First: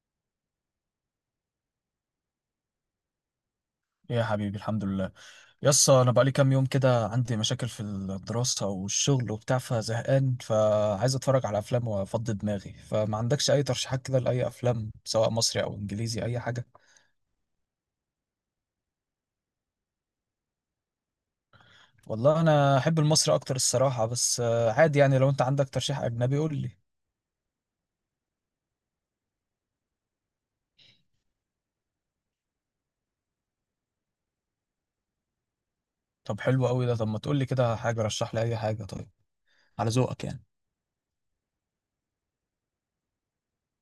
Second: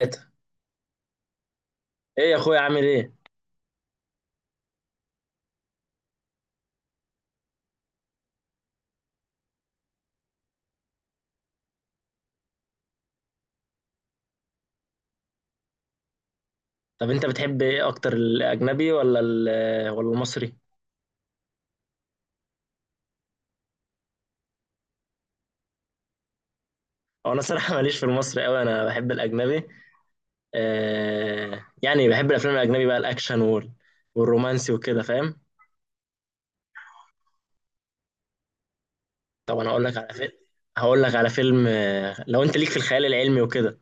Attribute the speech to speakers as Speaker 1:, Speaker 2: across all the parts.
Speaker 1: ثلاثة. ايه يا اخويا، عامل ايه؟
Speaker 2: يا حبيبي، الحمد لله. يس، انا بقالي كام يوم كده عندي مشاكل في الدراسة والشغل وبتاع، فزهقان، فعايز اتفرج على افلام وافضي دماغي، فما عندكش اي ترشيحات كده لاي افلام سواء مصري او انجليزي اي حاجة؟
Speaker 1: طب انت بتحب ايه اكتر، الاجنبي ولا المصري؟
Speaker 2: والله انا احب المصري اكتر الصراحة، بس عادي يعني، لو انت عندك ترشيح اجنبي قول لي.
Speaker 1: هو انا الصراحه ماليش في المصري قوي، انا بحب الاجنبي. آه يعني بحب الافلام الاجنبي بقى، الاكشن والرومانسي وكده، فاهم؟
Speaker 2: طب حلو قوي ده. طب ما تقول لي كده حاجة، رشح لي اي حاجة طيب.
Speaker 1: طب انا هقول
Speaker 2: على
Speaker 1: لك على
Speaker 2: ذوقك
Speaker 1: فيلم.
Speaker 2: يعني.
Speaker 1: لو انت ليك في الخيال العلمي وكده،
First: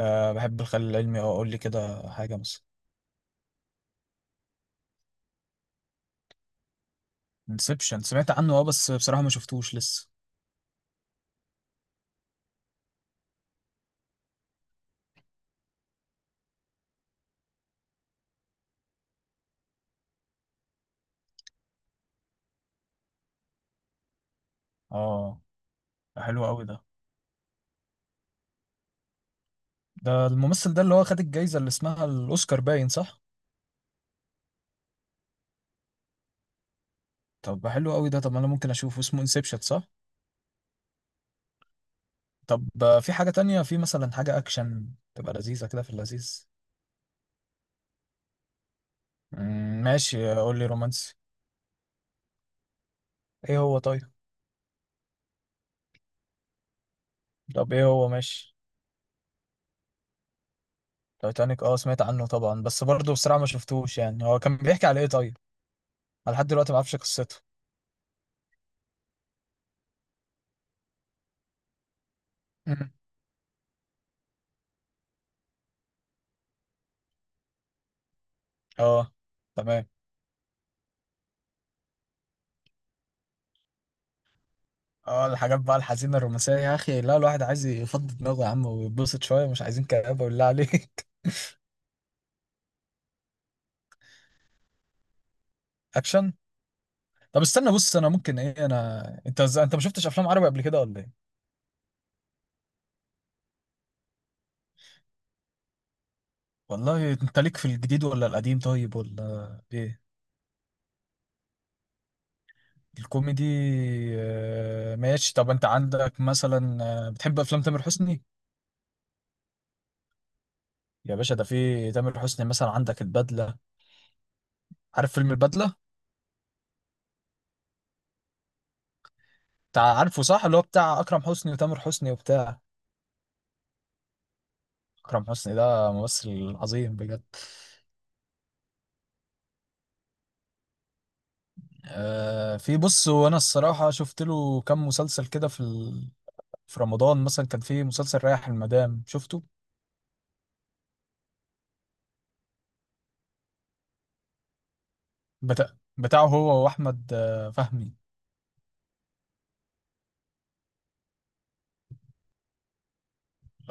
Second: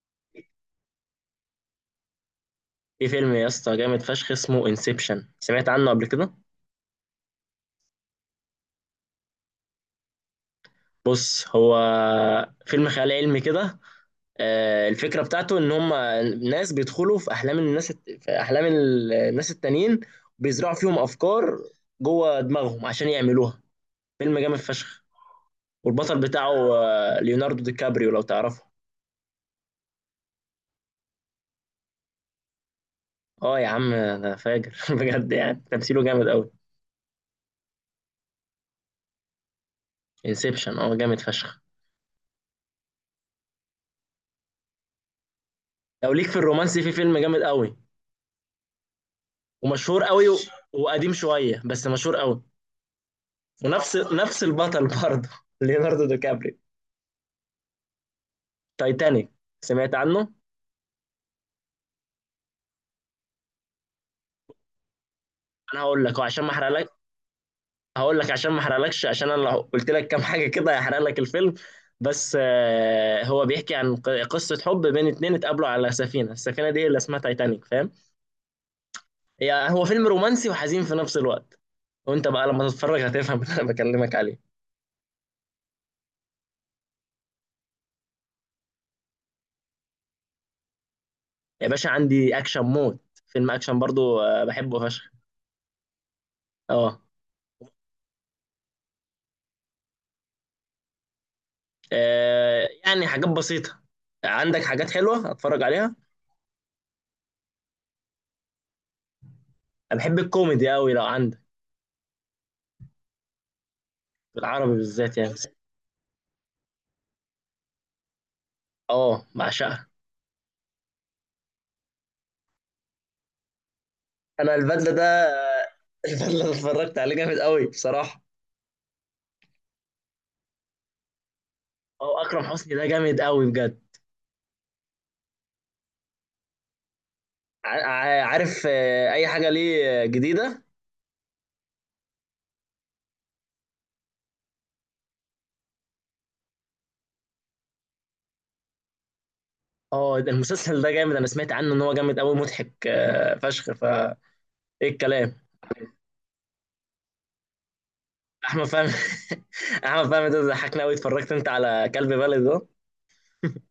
Speaker 2: أه، بحب الخيال العلمي. اه، قول لي كده حاجة مثلا.
Speaker 1: في فيلم يا اسطى جامد فشخ اسمه انسبشن، سمعت عنه قبل كده؟
Speaker 2: انسبشن؟ سمعت عنه اه، بس بصراحة ما شفتوش لسه.
Speaker 1: بص، هو فيلم خيال علمي كده. الفكرة بتاعته إن هم ناس بيدخلوا في أحلام الناس، في أحلام الناس التانيين، بيزرعوا فيهم أفكار جوه دماغهم عشان يعملوها. فيلم جامد فشخ.
Speaker 2: اه،
Speaker 1: والبطل
Speaker 2: ده حلو
Speaker 1: بتاعه
Speaker 2: قوي ده.
Speaker 1: ليوناردو دي كابريو، لو تعرفه.
Speaker 2: ده الممثل ده اللي هو خد الجايزة اللي اسمها الأوسكار باين، صح؟
Speaker 1: اه يا عم انا فاجر بجد، يعني تمثيله جامد قوي.
Speaker 2: طب حلو قوي ده. طب أنا ممكن أشوفه، اسمه انسبشن صح؟
Speaker 1: انسبشن، اه جامد فشخ.
Speaker 2: طب في حاجة تانية، في مثلا حاجة أكشن تبقى لذيذة كده، في
Speaker 1: لو ليك في
Speaker 2: اللذيذ؟
Speaker 1: الرومانسي، في فيلم جامد قوي
Speaker 2: مم،
Speaker 1: ومشهور قوي
Speaker 2: ماشي قول لي
Speaker 1: وقديم
Speaker 2: رومانسي.
Speaker 1: شوية بس مشهور قوي.
Speaker 2: إيه هو
Speaker 1: ونفس
Speaker 2: طيب؟
Speaker 1: نفس البطل برضه ليوناردو دي كابريو.
Speaker 2: طب إيه هو ماشي؟
Speaker 1: تايتانيك، سمعت عنه.
Speaker 2: تايتانيك، أه سمعت عنه طبعا، بس برضه بصراحة ما شفتوش يعني. هو كان بيحكي على إيه طيب؟
Speaker 1: انا هقول لك
Speaker 2: أنا
Speaker 1: عشان
Speaker 2: لحد
Speaker 1: ما
Speaker 2: دلوقتي ما
Speaker 1: احرقلكش.
Speaker 2: أعرفش قصته.
Speaker 1: هقول لك عشان ما احرقلكش، عشان انا لو قلت لك كام حاجه كده هيحرق لك الفيلم. بس
Speaker 2: مم.
Speaker 1: هو بيحكي عن قصه حب بين اتنين اتقابلوا على السفينه دي اللي اسمها تايتانيك، فاهم؟
Speaker 2: أه.
Speaker 1: هو
Speaker 2: تمام.
Speaker 1: فيلم رومانسي وحزين في نفس الوقت. وانت بقى لما تتفرج هتفهم اللي انا بكلمك عليه.
Speaker 2: اه الحاجات بقى الحزينة الرومانسية يا أخي، لا، الواحد عايز يفضي دماغه يا عم ويتبسط شوية، مش عايزين كآبة بالله عليك.
Speaker 1: يا باشا عندي اكشن موت. فيلم اكشن برضو، بحبه فشخ.
Speaker 2: أكشن.
Speaker 1: اه.
Speaker 2: طب استنى، بص انا ممكن ايه، انا انت انت ما شفتش افلام عربي قبل كده ولا ايه؟
Speaker 1: يعني حاجات بسيطه، عندك حاجات حلوه اتفرج عليها.
Speaker 2: والله انت ليك في الجديد ولا القديم طيب ولا
Speaker 1: انا
Speaker 2: ايه؟
Speaker 1: بحب الكوميدي قوي لو عندك.
Speaker 2: الكوميدي.
Speaker 1: بالعربي بالذات يعني.
Speaker 2: ماشي. طب انت عندك مثلا، بتحب افلام تامر حسني؟
Speaker 1: اه بعشقها.
Speaker 2: يا باشا، ده في تامر حسني مثلا عندك البدلة.
Speaker 1: انا البدله ده،
Speaker 2: عارف فيلم البدلة؟
Speaker 1: البدله اللي اتفرجت عليه جامد قوي بصراحه.
Speaker 2: بتاع، عارفه صح، اللي هو بتاع اكرم حسني وتامر حسني
Speaker 1: هو اكرم
Speaker 2: وبتاع.
Speaker 1: حسني ده جامد قوي بجد.
Speaker 2: اكرم حسني ده ممثل عظيم بجد.
Speaker 1: عارف اي حاجه ليه جديده؟
Speaker 2: في بص، وانا الصراحة شفت له كام مسلسل كده في رمضان مثلا كان في مسلسل رايح المدام، شفته؟
Speaker 1: اه ده المسلسل ده جامد، انا سمعت عنه ان هو جامد قوي، مضحك فشخ، ايه الكلام.
Speaker 2: بتاع، بتاعه هو واحمد فهمي.
Speaker 1: احمد فهمي. احمد فهمي ده ضحكنا قوي. اتفرجت انت على كلب بلد ده؟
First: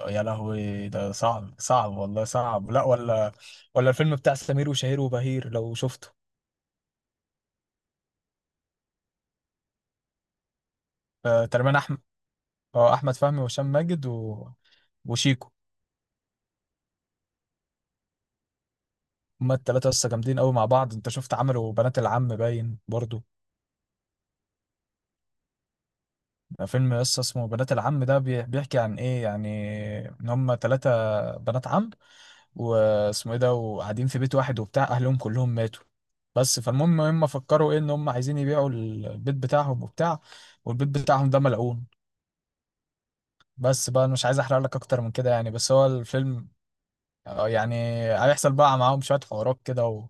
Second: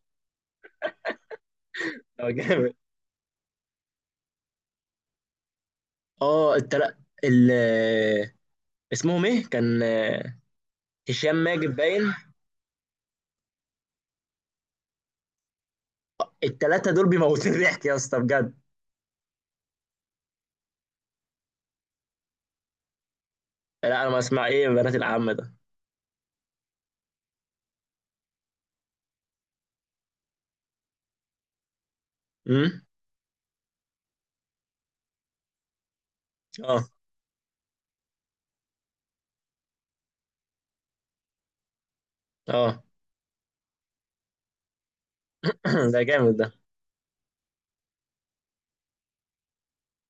Speaker 2: يا لهوي، ده صعب صعب والله،
Speaker 1: هو
Speaker 2: صعب
Speaker 1: جامد.
Speaker 2: لا ولا. ولا الفيلم بتاع سمير وشهير وبهير لو شفته.
Speaker 1: اه، التل... ال اسمهم ايه كان؟ هشام ماجد
Speaker 2: تقريبا احمد،
Speaker 1: باين.
Speaker 2: احمد فهمي وهشام ماجد وشيكو.
Speaker 1: التلاتة دول بيموتوا ضحك يا اسطى بجد.
Speaker 2: هما التلاتة لسه جامدين قوي مع بعض. انت شفت عملوا بنات العم باين برضو؟
Speaker 1: لا انا ما اسمع، ايه بنات العم ده؟
Speaker 2: ده فيلم لسه اسمه بنات العم، ده بيحكي عن ايه يعني، ان هما تلاتة بنات عم،
Speaker 1: امم.
Speaker 2: واسمه ايه ده، وقاعدين في بيت واحد وبتاع، اهلهم كلهم ماتوا. بس
Speaker 1: اه،
Speaker 2: فالمهم هم فكروا ايه، ان هم عايزين يبيعوا البيت بتاعهم وبتاع. والبيت بتاعهم ده ملعون.
Speaker 1: اه.
Speaker 2: بس بقى أنا مش عايز احرق لك اكتر من كده يعني، بس هو
Speaker 1: ده جامد
Speaker 2: الفيلم
Speaker 1: ده.
Speaker 2: يعني هيحصل بقى معاهم شوية حوارات كده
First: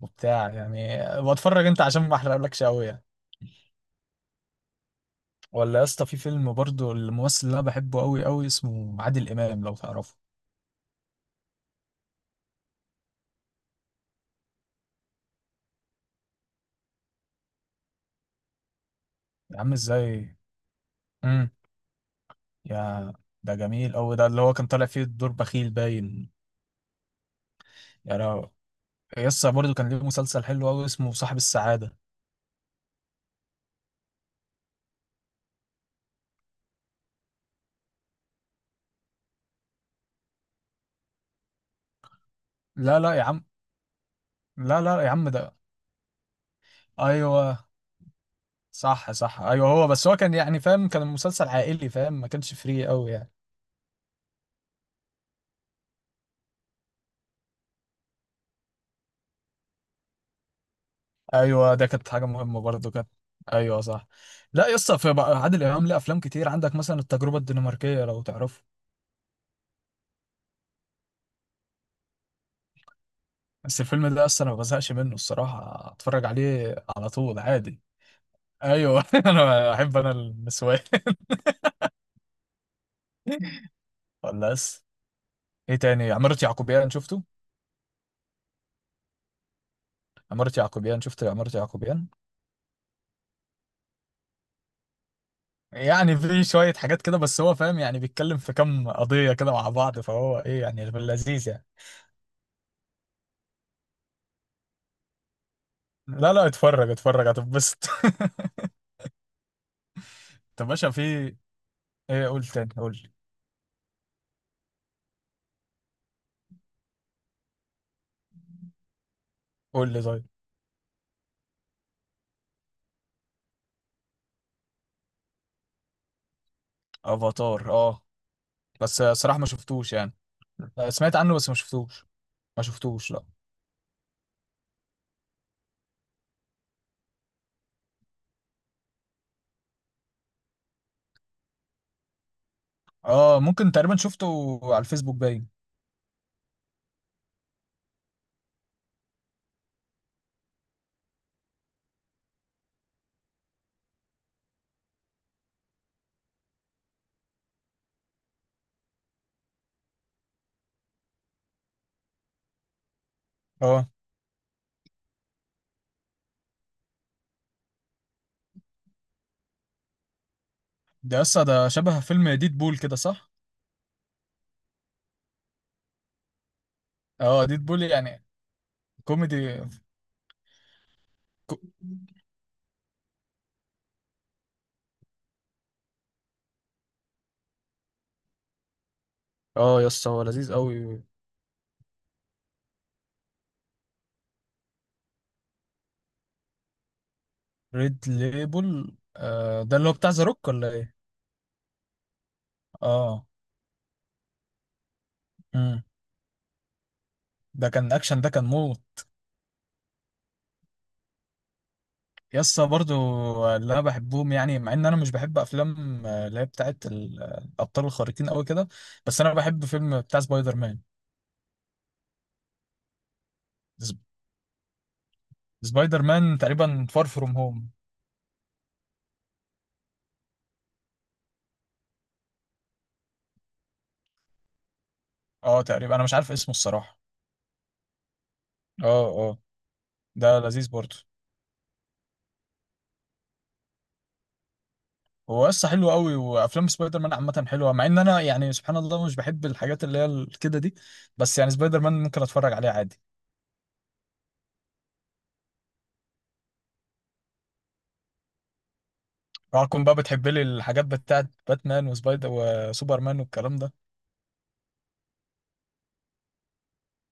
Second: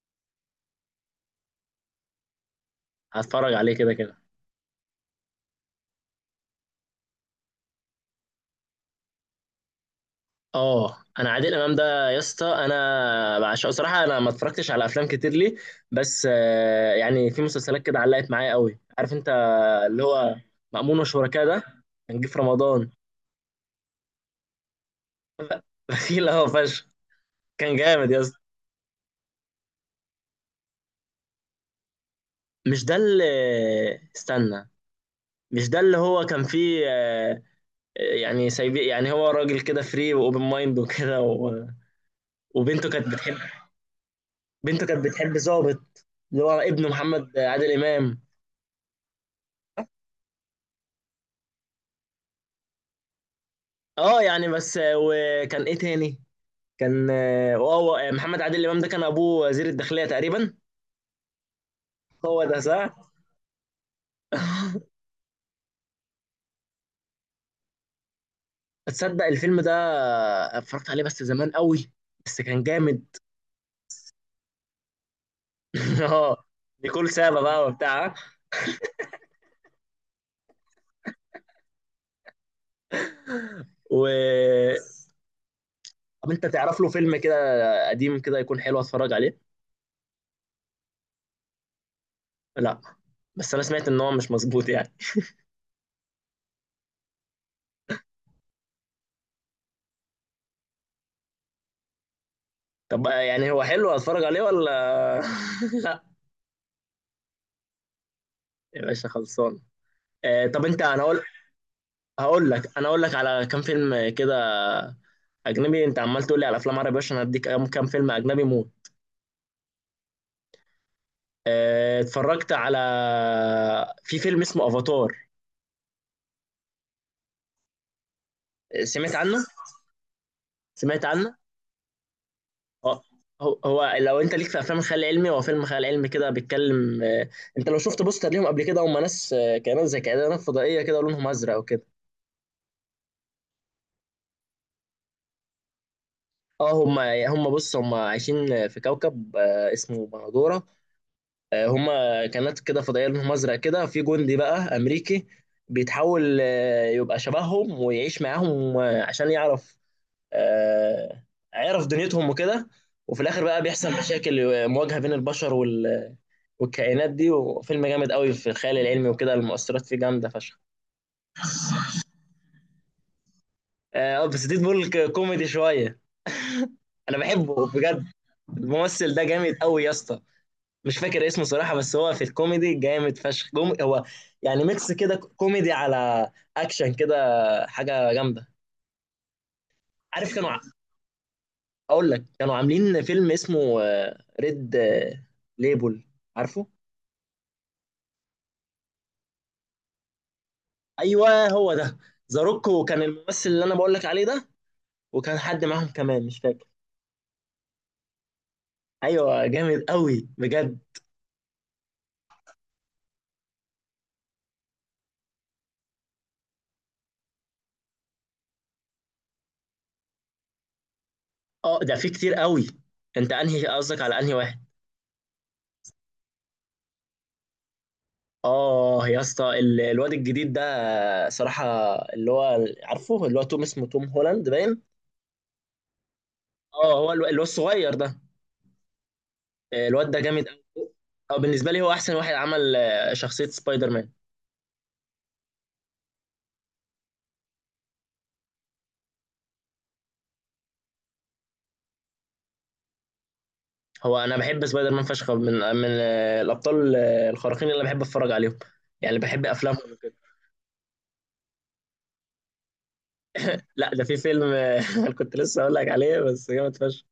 Speaker 2: وبتاع يعني، بتفرج انت، عشان ما احرقلكش قوي يعني.
Speaker 1: هتفرج عليه كده كده.
Speaker 2: ولا يا اسطى، في فيلم برضو الممثل اللي انا بحبه قوي قوي اسمه عادل امام لو تعرفه.
Speaker 1: اه انا عادل امام ده يا اسطى انا بعشقه صراحه، انا ما اتفرجتش على افلام كتير ليه، بس يعني في مسلسلات كده علقت معايا قوي، عارف انت.
Speaker 2: يا عم
Speaker 1: اللي هو
Speaker 2: ازاي.
Speaker 1: مأمون وشركاه
Speaker 2: امم
Speaker 1: ده، كان جه في رمضان.
Speaker 2: يا ده جميل قوي ده، اللي هو كان طالع فيه دور بخيل
Speaker 1: بخيل
Speaker 2: باين.
Speaker 1: اهو فشخ، كان جامد يا
Speaker 2: يعني
Speaker 1: اسطى.
Speaker 2: يسا برضه كان ليه مسلسل حلو قوي اسمه صاحب السعادة.
Speaker 1: مش ده اللي استنى مش ده اللي هو كان فيه، يعني سايب، يعني هو راجل كده فري واوبن مايند وكده وبنته
Speaker 2: لا
Speaker 1: كانت
Speaker 2: لا يا
Speaker 1: بتحب،
Speaker 2: عم، لا
Speaker 1: بنته
Speaker 2: لا
Speaker 1: كانت
Speaker 2: يا عم
Speaker 1: بتحب
Speaker 2: ده.
Speaker 1: ظابط، اللي هو ابن محمد
Speaker 2: ايوه
Speaker 1: عادل امام.
Speaker 2: صح صح، ايوه هو، بس هو كان يعني فاهم، كان مسلسل عائلي فاهم، ما كانش فري قوي يعني.
Speaker 1: اه يعني بس، وكان ايه تاني؟ كان اه هو محمد عادل امام ده كان ابوه وزير الداخليه تقريبا.
Speaker 2: ايوه، ده كانت حاجة
Speaker 1: هو ده
Speaker 2: مهمة برضه كانت.
Speaker 1: صح.
Speaker 2: ايوه صح. لا يسا في بقى عادل امام ليه افلام كتير عندك مثلا التجربة الدنماركية لو تعرفه.
Speaker 1: تصدق الفيلم ده اتفرجت عليه بس زمان قوي، بس كان جامد.
Speaker 2: بس الفيلم ده اصلا انا ما بزهقش منه الصراحة، اتفرج
Speaker 1: اه،
Speaker 2: عليه
Speaker 1: نيكول
Speaker 2: على طول
Speaker 1: سابا بقى
Speaker 2: عادي.
Speaker 1: وبتاع
Speaker 2: ايوه انا احب انا النسوان.
Speaker 1: و
Speaker 2: ولا بس. ايه تاني،
Speaker 1: طب
Speaker 2: عمارة
Speaker 1: انت تعرف له
Speaker 2: يعقوبيان
Speaker 1: فيلم
Speaker 2: شفته؟
Speaker 1: كده قديم كده يكون حلو اتفرج عليه؟
Speaker 2: عمارة يعقوبيان، شفت عمارة يعقوبيان؟
Speaker 1: لا، بس انا سمعت ان هو مش مظبوط يعني.
Speaker 2: يعني في شوية حاجات كده بس هو فاهم، يعني بيتكلم في كام قضية كده مع بعض، فهو ايه يعني في اللذيذ يعني.
Speaker 1: طب يعني هو حلو اتفرج عليه ولا لا؟
Speaker 2: لا لا اتفرج اتفرج، هتتبسط.
Speaker 1: يا باشا خلصان. آه، طب
Speaker 2: طب
Speaker 1: انت
Speaker 2: باشا، في
Speaker 1: انا هقول
Speaker 2: ايه؟ قول
Speaker 1: هقول
Speaker 2: تاني
Speaker 1: لك انا هقول
Speaker 2: قول.
Speaker 1: لك على كام فيلم كده اجنبي. انت عمال تقول لي على افلام عربي، عشان اديك كام فيلم اجنبي موت.
Speaker 2: قول لي طيب.
Speaker 1: آه، اتفرجت على في فيلم اسمه افاتار،
Speaker 2: افاتار، اه، بس
Speaker 1: سمعت
Speaker 2: صراحة
Speaker 1: عنه.
Speaker 2: ما شفتوش يعني.
Speaker 1: سمعت
Speaker 2: سمعت عنه
Speaker 1: عنه.
Speaker 2: بس ما شفتوش، ما
Speaker 1: اه
Speaker 2: شفتوش لا.
Speaker 1: هو لو انت ليك في افلام الخيال العلمي، هو فيلم خيال علمي كده بيتكلم. انت لو شفت بوستر ليهم قبل كده، هم ناس، كائنات زي كائنات فضائيه كده، لونهم ازرق وكده.
Speaker 2: اه ممكن تقريبا شفته على الفيسبوك باين.
Speaker 1: اه هم هم بص، هم عايشين في كوكب اسمه بندوره. هما كانت كده فضائيه لهم ازرق كده. في جندي بقى امريكي بيتحول يبقى شبههم ويعيش معاهم، عشان يعرف، آه، يعرف دنيتهم وكده. وفي الاخر بقى
Speaker 2: اه،
Speaker 1: بيحصل مشاكل، مواجهه بين البشر والكائنات دي. وفيلم جامد قوي في الخيال العلمي وكده، المؤثرات فيه جامده فشخ.
Speaker 2: ده لسه ده شبه فيلم ديد بول كده صح؟
Speaker 1: اه بس ديد بول كوميدي شويه، انا
Speaker 2: اه ديد
Speaker 1: بحبه
Speaker 2: بول،
Speaker 1: بجد.
Speaker 2: يعني
Speaker 1: الممثل ده جامد
Speaker 2: كوميدي.
Speaker 1: قوي يا اسطى، مش فاكر اسمه
Speaker 2: كو-
Speaker 1: صراحة، بس هو في الكوميدي جامد فشخ، هو يعني ميكس كده، كوميدي على اكشن كده، حاجة جامدة.
Speaker 2: اه يس هو
Speaker 1: عارف كانوا،
Speaker 2: لذيذ قوي.
Speaker 1: اقول لك كانوا عاملين فيلم اسمه ريد ليبل، عارفه؟
Speaker 2: ريد ليبل، آه ده اللي هو بتاع ذا روك ولا ايه؟
Speaker 1: ايوه هو ده، زاروك، وكان
Speaker 2: اه.
Speaker 1: الممثل اللي انا بقول لك عليه ده، وكان حد
Speaker 2: امم.
Speaker 1: معاهم كمان مش فاكر.
Speaker 2: ده كان اكشن، ده كان موت.
Speaker 1: ايوه جامد قوي بجد.
Speaker 2: يسا برضو اللي انا بحبهم، يعني مع ان انا مش بحب افلام اللي هي بتاعت الابطال الخارقين قوي كده، بس انا بحب فيلم بتاع سبايدر مان.
Speaker 1: اه ده في كتير قوي، انت انهي
Speaker 2: س-
Speaker 1: قصدك، على انهي واحد؟
Speaker 2: سبايدر مان تقريبا فار فروم هوم.
Speaker 1: اه يا اسطى الواد الجديد ده صراحة، اللي هو عارفه، اللي هو توم، اسمه توم هولاند باين.
Speaker 2: اه تقريبا انا مش عارف اسمه
Speaker 1: اه
Speaker 2: الصراحة.
Speaker 1: هو اللي هو الصغير ده.
Speaker 2: اه اه.
Speaker 1: الواد ده
Speaker 2: ده
Speaker 1: جامد قوي.
Speaker 2: لذيذ برضو.
Speaker 1: اه بالنسبة لي هو احسن واحد عمل شخصية سبايدر مان.
Speaker 2: هو قصة حلو قوي، وافلام سبايدر مان عامة حلوة مع ان انا يعني سبحان الله مش بحب الحاجات اللي هي كده دي، بس يعني سبايدر مان ممكن اتفرج عليه عادي.
Speaker 1: هو انا بحب سبايدر مان فشخ، من الابطال الخارقين اللي بحب اتفرج عليهم، يعني بحب
Speaker 2: اوعكم
Speaker 1: افلامهم
Speaker 2: بقى
Speaker 1: وكده.
Speaker 2: بتحب لي الحاجات بتاعت باتمان وسبايدر وسوبرمان والكلام ده.
Speaker 1: لا ده في فيلم، انا كنت لسه اقول لك عليه بس جامد فشخ.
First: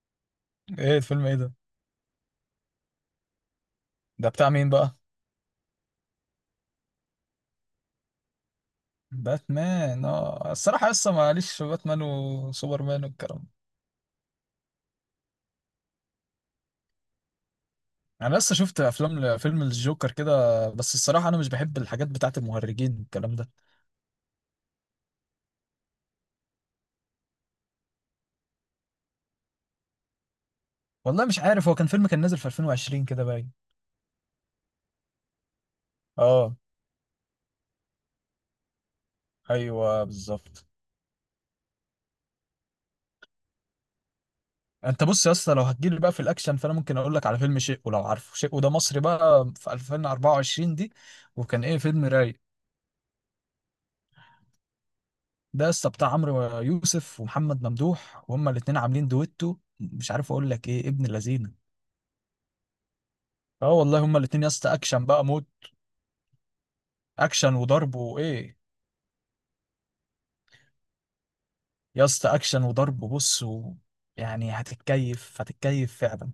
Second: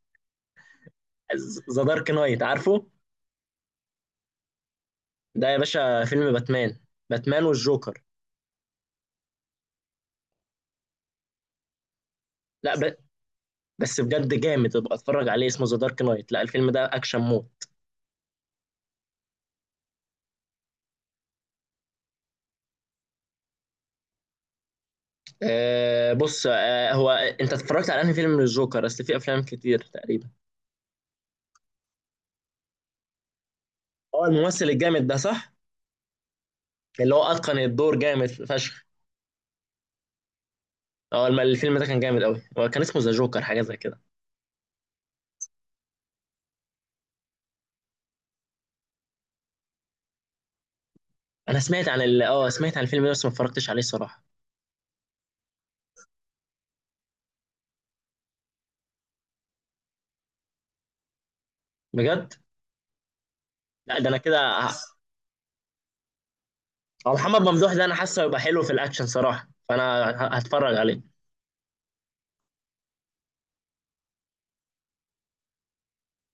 Speaker 2: ايه الفيلم، ايه ده؟
Speaker 1: ذا دارك نايت، عارفه؟
Speaker 2: ده بتاع مين بقى؟
Speaker 1: ده يا باشا فيلم باتمان، باتمان والجوكر.
Speaker 2: باتمان، اه الصراحه لسه ماليش في باتمان
Speaker 1: لا ب...
Speaker 2: وسوبرمان والكلام ده.
Speaker 1: بس بجد جامد، ابقى اتفرج عليه، اسمه ذا دارك نايت، لا الفيلم ده اكشن مود.
Speaker 2: انا لسه شفت افلام، فيلم الجوكر كده، بس الصراحه انا مش بحب الحاجات بتاعت المهرجين والكلام ده.
Speaker 1: أه بص، هو انت اتفرجت على انهي فيلم للجوكر؟ اصل في افلام كتير تقريبا.
Speaker 2: والله مش عارف، هو كان فيلم كان نازل في 2020 كده باين.
Speaker 1: هو الممثل الجامد ده صح،
Speaker 2: اه.
Speaker 1: اللي هو اتقن الدور جامد فشخ.
Speaker 2: ايوه بالظبط.
Speaker 1: اه الفيلم ده كان جامد قوي، هو كان اسمه ذا جوكر حاجه زي كده.
Speaker 2: انت بص يا اسطى، لو هتجيلي بقى في الاكشن فانا ممكن اقول لك على فيلم شيء، ولو عارفه شيء، وده مصري بقى في 2024 دي،
Speaker 1: انا
Speaker 2: وكان ايه
Speaker 1: سمعت عن
Speaker 2: فيلم رايق.
Speaker 1: اه سمعت عن الفيلم ده بس ما اتفرجتش عليه صراحه.
Speaker 2: ده قصة بتاع عمرو يوسف ومحمد ممدوح، وهما الاتنين عاملين دويتو مش عارف اقول لك ايه، ابن لذينه.
Speaker 1: بجد.
Speaker 2: اه
Speaker 1: لا
Speaker 2: والله
Speaker 1: ده انا
Speaker 2: هما
Speaker 1: كده،
Speaker 2: الاتنين يا اسطى اكشن بقى موت.
Speaker 1: هو محمد
Speaker 2: اكشن
Speaker 1: ممدوح ده انا
Speaker 2: وضرب
Speaker 1: حاسه هيبقى
Speaker 2: وايه.
Speaker 1: حلو في الاكشن صراحه، فانا هتفرج عليه.
Speaker 2: يا اسطى اكشن وضرب، بص يعني هتتكيف، هتتكيف فعلا.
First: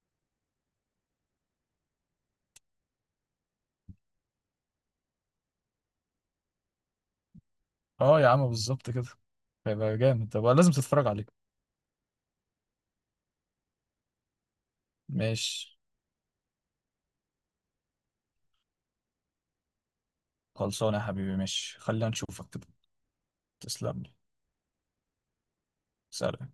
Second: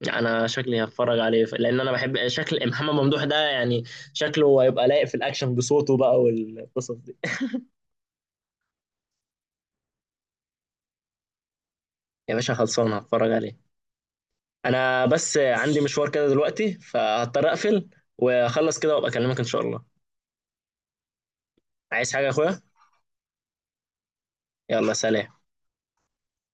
Speaker 1: يعني انا شكلي هتفرج عليه، لان انا بحب شكل محمد ممدوح ده يعني، شكله هيبقى لايق في الاكشن بصوته بقى والقصص دي.
Speaker 2: اه يا عم بالظبط كده. هيبقى جامد، طب لازم تتفرج عليه.
Speaker 1: يا باشا خلصان هتفرج عليه. انا بس
Speaker 2: ماشي.
Speaker 1: عندي مشوار كده دلوقتي فهضطر اقفل، واخلص كده وابقى اكلمك ان شاء الله.
Speaker 2: خلصانه يا حبيبي، ماشي خلينا
Speaker 1: عايز حاجة يا
Speaker 2: نشوفك
Speaker 1: اخويا؟
Speaker 2: كده. تسلم لي.
Speaker 1: يلا سلام.
Speaker 2: سلام.